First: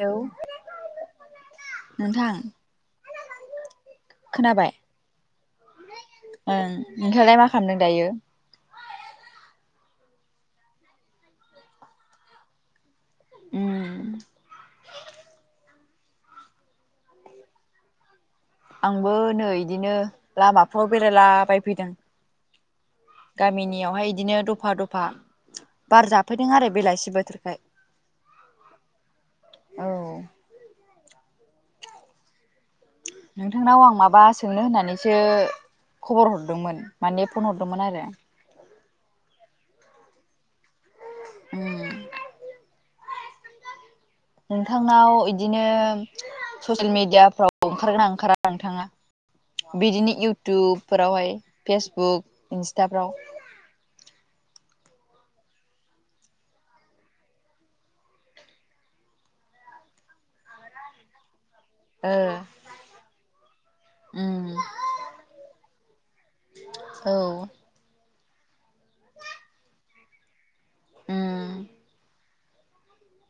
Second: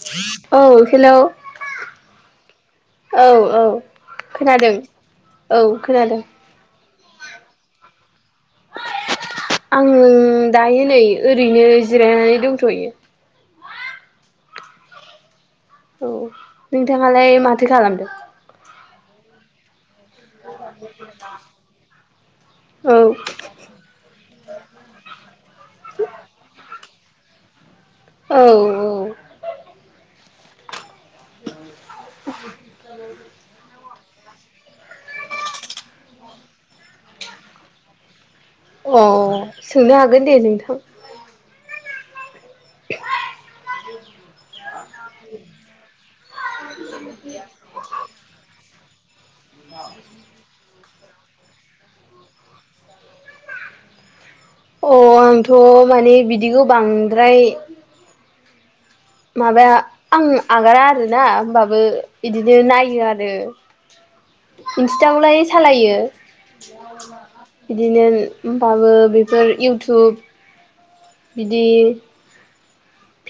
Hello औ hello नोंथां औ औ खोनाबाय खोनादों औ खोनादों ओं नोंथांङा लाय माखालामदों दायो आं दायो नै ओरैनो जिरायनानै दंथ'यो उम औ नोंथाङालाय माथो खालामदो आंबो नै बिदिनो लामाफ्राव बेरायलाबायफैदों औ गामिनियावहाय बिदिनो दफा दफा बार जाफैदों आरो बेलासि बोथोरखाय औ औ औ। [inaudible] नोंथांनाव आं माबा सोंनो होननानैसो खबर हरदोंमोन माने फन हरदोंमोन आरो। अ सोंनो हागोन दे नोंथां। उम। [inaudible] नोंथांनाव इदिनो ससियेल मिडियाफ्राव ओंखारगोना ओंखारा नोंथाङा? बिदिनो इउटुब फोरावहाय फेसबुक इन्स्टाफ्राव। अ आंथ' माने बिदिखौ बांद्राय माबा आं आगारा आरोना होनोमबाबो ओ इदिनो नायो आरो। उम इस्टावखौलाय सालायो औ इदिनो होमबाबो बेफोर इउटुब उम बिदि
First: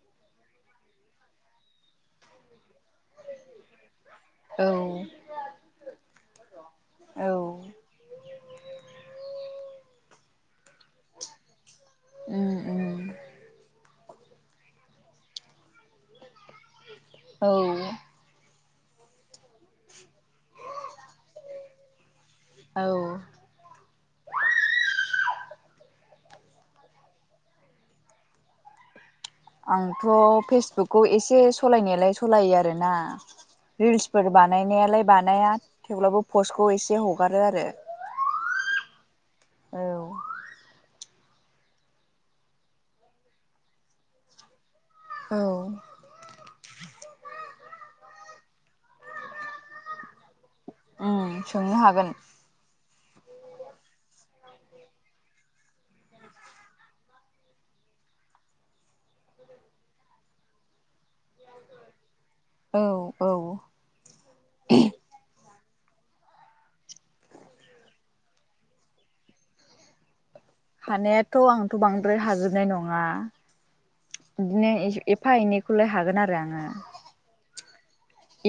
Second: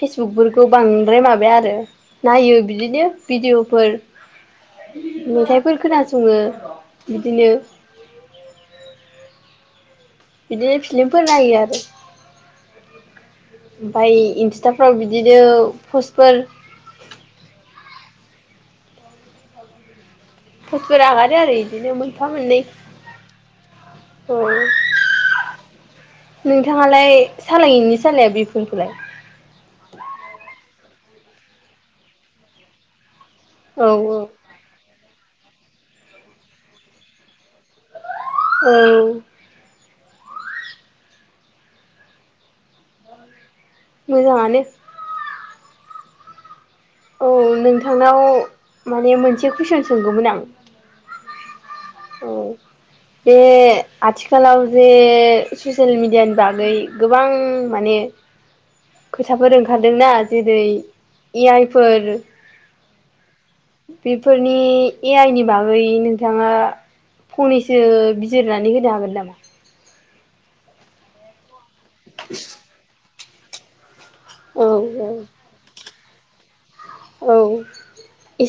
फेसबुकफोरखौ बांद्राय माबाया आरो नायो बिदिनो भिडिअ'फोर औ मेथाइफोर खोनासङो औ बिदिनो बिदि फिलिमफोर नायो आरो। उम उम। ओमफाय इन्स्टाफ्राव बिदिनो पस्टफोर औ। फथ'फोर आगारो आरो इदिनो मोनफा मोननै औ उम। नोंथाङालाय सालायनि सालाया बिफोरखौलाय? खौ एसे सलायनायालाय सलायो आरोना औ रिलस औ फोर बानायनायालाय बानाया थेवब्लाबो पसखौ एसे हगारो आरो औ। औ। मोजाङानो। औ। औ नोंथांनाव माने मोनसे कुइसन सोंगौमोन आं। उम सोंनो हागोन। औ बे आथिखालाव जे ससियेल मिडियानि बागै गोबां मा माने खोथाफोर ओंखारदोंना जेरै ए आइफोर औ औ बेफोरनि ए आइ नि बागै नोंथाङा फंनैसो बिजिरनानै होनो हागोन नामा? हानायाथ' आंथ' बांद्राय हाजोबनाय नङा। औ बिदिनो औ एफा एनैखौलाय हागोन आरो आङो। औ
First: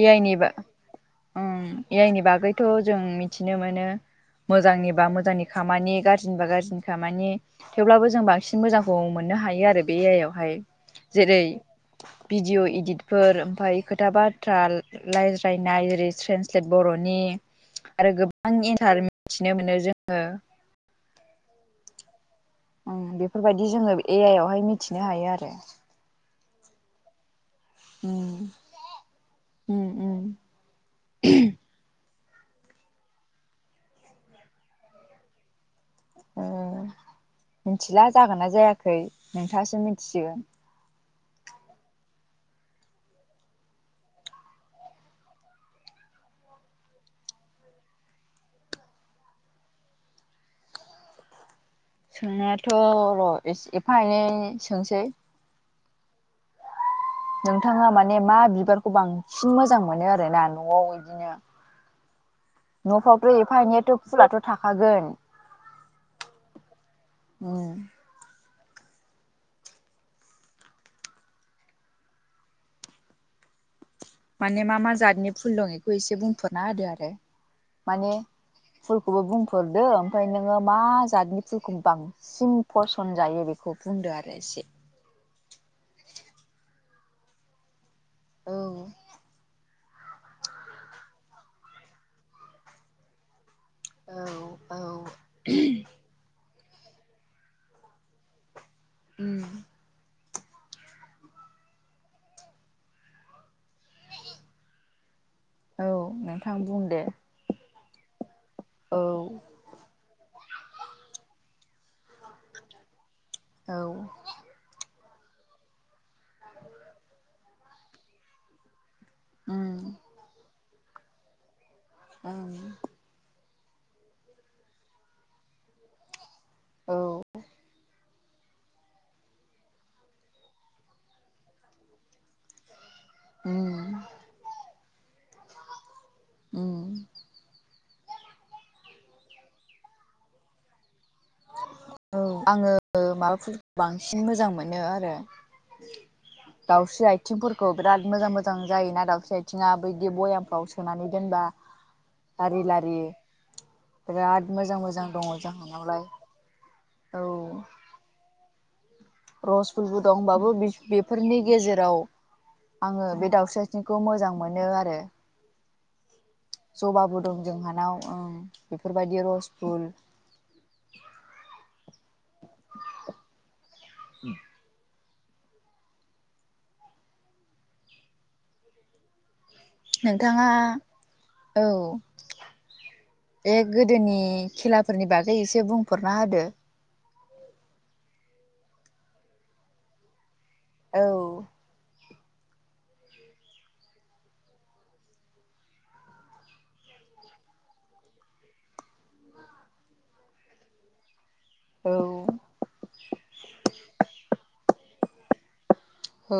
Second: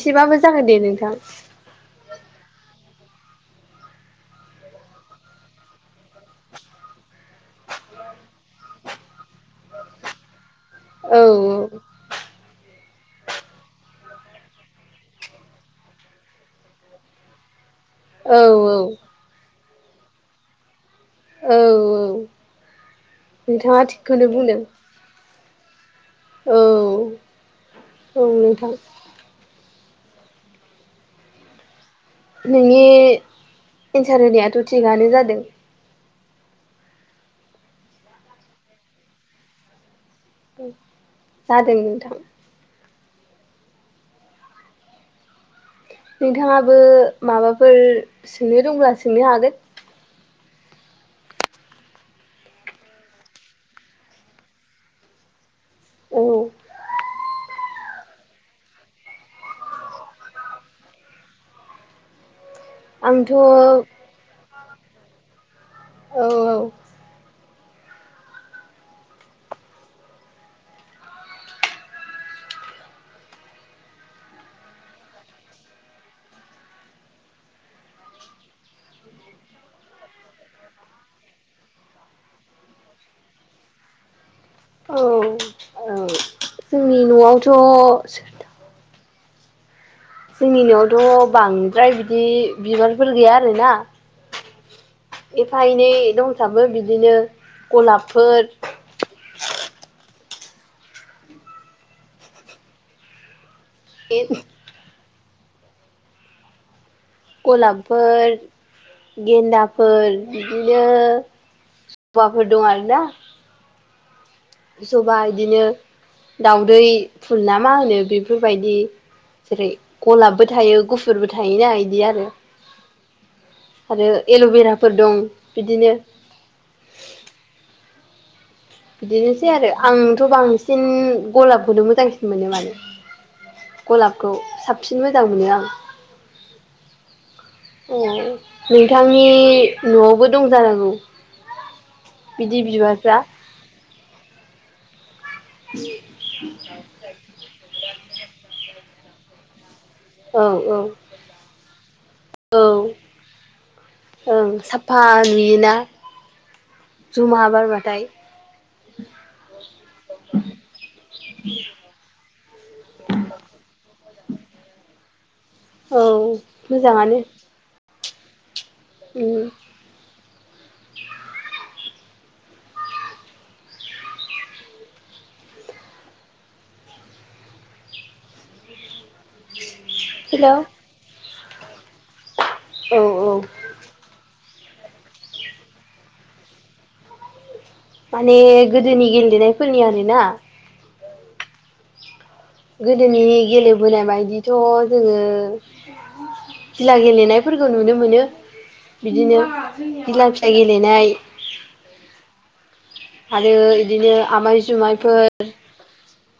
ए आइ नि बा जागोन दे नोंथां। ओम ए आइनि बागैथ' जों मिथिनो मोनो मोजांनिबा मोजांनि खामानि गाज्रिनिबा गाज्रिनि खामानि थेवब्लाबो जों बांसिन मोजांखौ मो ननो हायो आरो बे ए आइ आवहाय। औ जेरै भिडिअ' इदितफोर ओमफ्राय खोथाबा थ्रा रायज्लायनाय जेरै ट्रेन्सलेट बर'नि आरो औ गोबां [inaudible] औ मिथिनो मोनो जोङो। औ औ। उम बेफोरबायदि जोङो ए आइ आवहाय मिथिनो हायो आरो। औ औ नोंथां। उम उम उमह। नोंनि एन्सार होनायाथ' थिगानो जादों। ओ मिथिला जागोन ना जायाखै नोंथाङासो मिथि जादों नोंथां नोंथाङाबो माबाफोर सोंनो दंब्ला सोंनो हागोन। सोंनायाथ र एफा एनै सोंसै औ नोंथाङा माने मा बिबारखौ बांसिन मोजां मोनो आरोना नआव इदिनो [inaudible] नफ्राव औ एफा एनैाथ फुलाथ थाखागोन औ अउ माने मा मा जातनि फुल दं इखौ एसे बुंफोरना होदो? आरो माने फुलखौबो बुंफोरदो ओमफ्राय नोङो मा जातनि फुलखौ बांसिन फसन जायो बेखौ खौ बुंदोआरो एसे। औ औ जोंनि नआवथ औ। जोंनि नआवथ बांद्राय बिदि बिबारफोर गैया आरोना। औ औ एफा एनै दंसाबो बिदिनो गलाबफोर उम ए औ नोंथां बुंदे। गलाबफोर, गेन्दाफोर बिदिनो जबाफोर दं आरोना औ। जबा इदिनो दाउदै फुल ना मा होनो बेफोरबायदि जेरै उम गलाबबो थायो गुफुरबो थायोना आरो आ। आरो एलभेराफोर दं बिदिनो औ। बिदिनोसैआरो आंथ बांसिन गलाबखौनो मोजांसिन मोनो मानो उम गलाबखौ साबसिन मोजां मोनो आं। औ। अ नोंथांनि नआवबो दंजानांगौ? औ आङो माबाफोरखौ बांसिन मोजां मोनो आरो दाउस्रि आथिंफोरखौ बिराद मोजां मोजां जायोना दाउस्रि आथिङा बिब्दि औ बयामफ्राव औ सोनानै दोनबा लारि औ लारि ओं बिराद मोजां मोजां दङ जोंहानावलाय। औ जुमा बारबाथाय रस फुलबो दंबाबो बेफोरनि गेजेराव आङो बे दाउस्रिआइथिंखौ मोजां मोनोआरो औ। मोजाङानो जबाबो दं जोंहानाव ओं बेफोरबायदि उम रस फुल [inaudible] नोंथाङा हेल' औ औ बे गोदोनि खेलाफोरनि बागै एसे बुंफोरना होदो। माने गोदोनि गेलेनायफोरनि आरोना? औ। गोदोनि गेलेबोनाय बायदिथ जोङो गिला गेलेनायफोरखौ नुनो मोनो बिदिनो गिला फिसा गेलेनाय औ आरो इदिनो आमाय जुमायफोर औ।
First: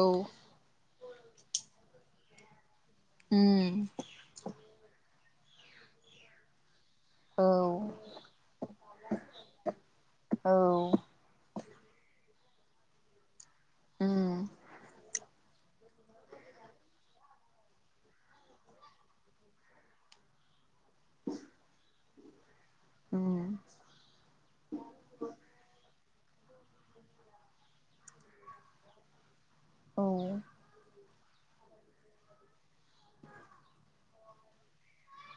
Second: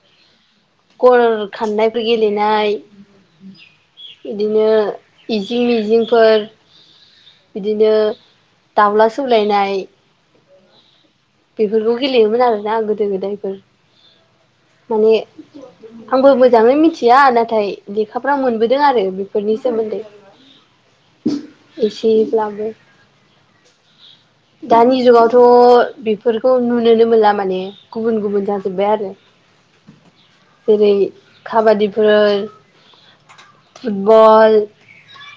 खर खान्नायफोर गेलेनाय उम इदिनो इजिं मिजिंफोर औ बिदिनो दाउला सौलायनाय औ। बेफोरखौ गेलेयोमोन आरोना गोदो गोदायफोर उम माने आंबो मोजाङै मिथिया नाथाय लेखाफ्रा मोनबोदों आरो बेफोरनि सोमोन्दै। एसे ब्लाबो उम दानि जुगावथ' बेफ फोरखौ नुनोनो मोनला माने गुबुन गुबुन जाजोब्बाय आरो औ जेरै खाबादिफोर फुटबल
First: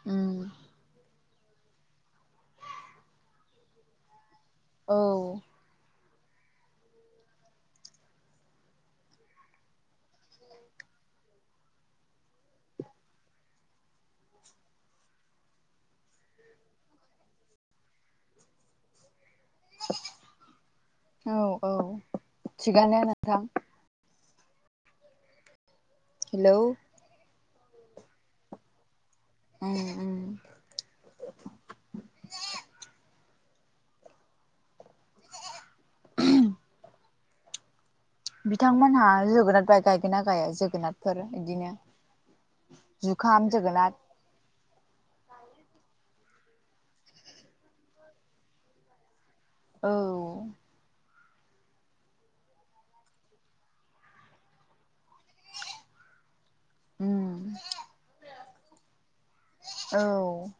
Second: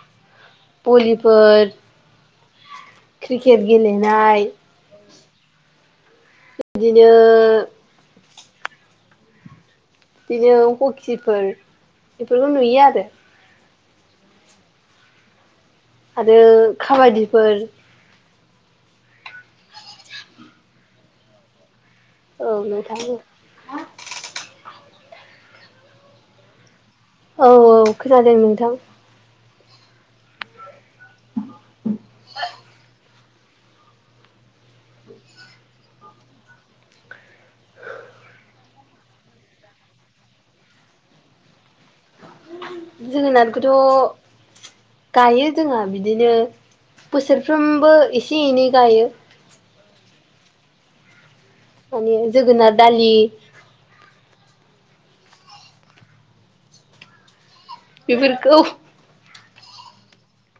ओम फोर खेट गेलेनाय औ बि दिनो बिनो हखिफोर बेफोरखौ नुयो आरो आरो खाबादिफोर औ औ थिगानो नोंथां हेलौ औ औ खोनादों नोंथां ओम ओम [inaudible] बिथांमोनहा जोगोनाद बाय गायगोन ना गाया जोगोनादफोर इदिनो जुखाम जोगोनार जोगोनादखोथ' गायो जोंहा बिदिनो बोसोरफ्रोमबो एसे एनै गायो औ माने जोगोनाद दालि ओम बेफोरखौ औ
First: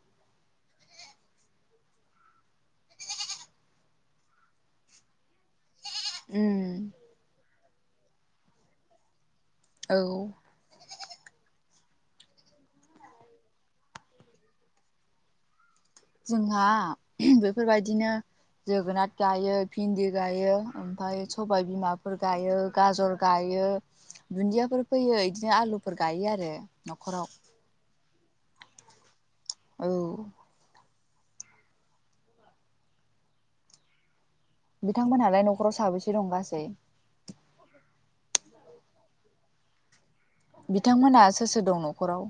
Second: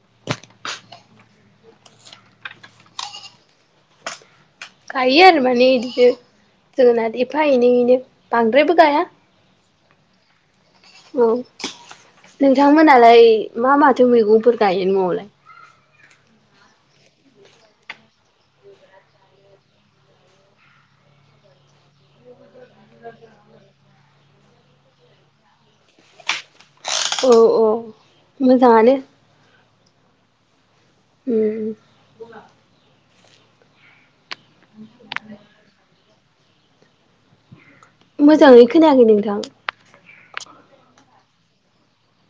गायो आरो माने इदिनो उम जोगोनाद एफा एनैयैनो बांद्रायबो गाया औ औ नोंथांमोनालाय मा माथो मैगंफोर गायो न'आवलाय जोंहा बेफोरबायदिनो जोगोनाद गायो भिन्दि गायो ओमफाय सबाय बिमाफोर गायो गाजर गाय यो दुन्दियाफोर फैयो इदिनो आलुफोर गायो आरो न'खराव मोजांआनो औ उम बिथांमोनहालाय न'खराव साबैसे दंगासै मोजाङै खोनायाखै नोंथां बिथांमोनआ सोर सोर दं न'खराव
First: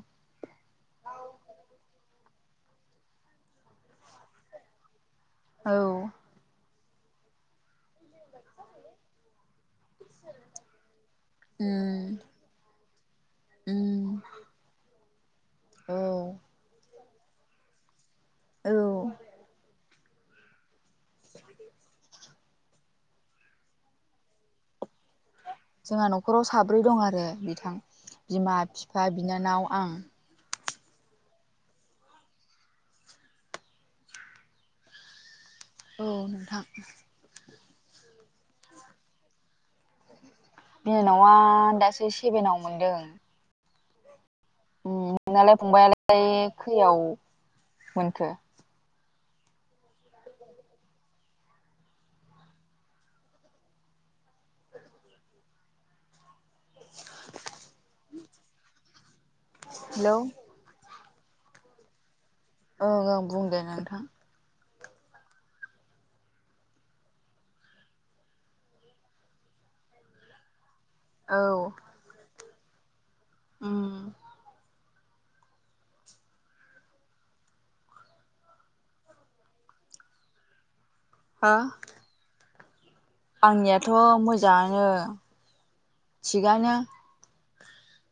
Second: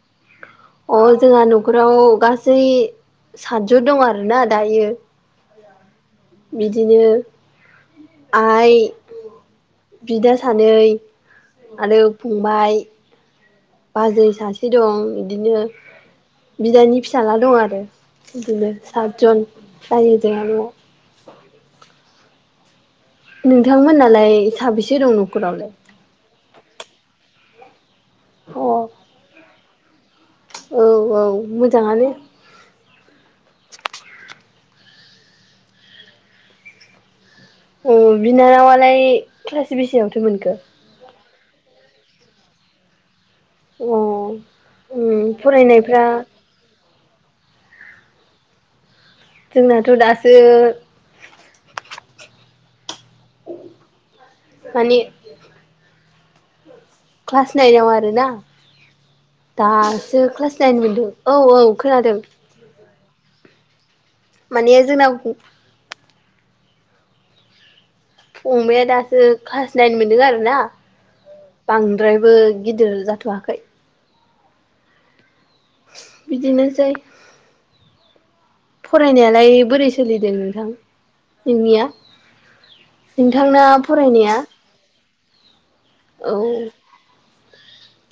अ जोंङा न'खराव गासै सातजौ दं आरोना दायो औ बिदिनो आइ बिदा सानै आरो उम फंबाय उम बाजै सासे दं इदिनो औ बिदानि फिसाला दं आरो इदिनो औ सातजन जायो जोंङा न'आव नोंथांमोनालाय साबेसे दं न'खरावलाय ब्रै दं आरो बिथां बिमा अ बिफा बिनानाव आं औ औ मोजाङानो औ नोंथां अ बिनानावालाय क्लास बेसेबांथो मोनखो ना दासो सेभेनाव मोनदों अ उम नोंनालाय फंबाइालाय खैयाव मोनखो जोंनाथ' दासो मानि क्लास नाइनाव आरो ना हेलौ दासो क्लास नाइन मोनदों औ औ खोनादों ओं ओं बुंदे नोंथां माने जोंना फंबाया दासो क्लास नाइन मोनदों आरोना औ बांद्रायबो गिदिर जाथ'वाखै उम बिदिनोसै फरायनायालाय बोरै सोलिदों नोंथां हो नोंनिया नोंथांना आंनियाथ' फरायनाया मोजाङानो औ थिगानो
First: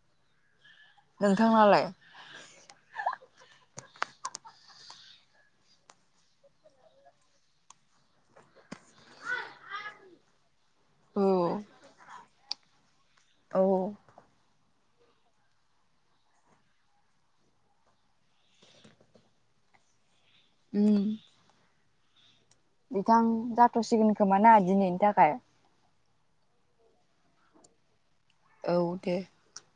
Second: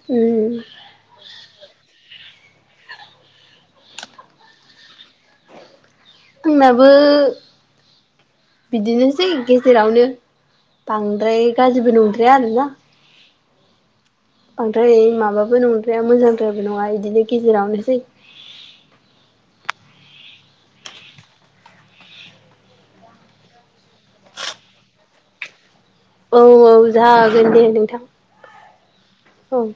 उम नोंथां नालाय आंनाबो बिदिनोसै गेजेरावनो औ बांद्राय गाज्रिबो नंद्राया आरोना औ बांद्राय माबाबो नंद्राया मोजांद्रायाबो नङा बिदिनो गेजेरावनोसै उम बिथां जाथ'सिगोन खोमा ना दिनैनि थाखाय औ औ जागोन दे नोंथां औ दे औ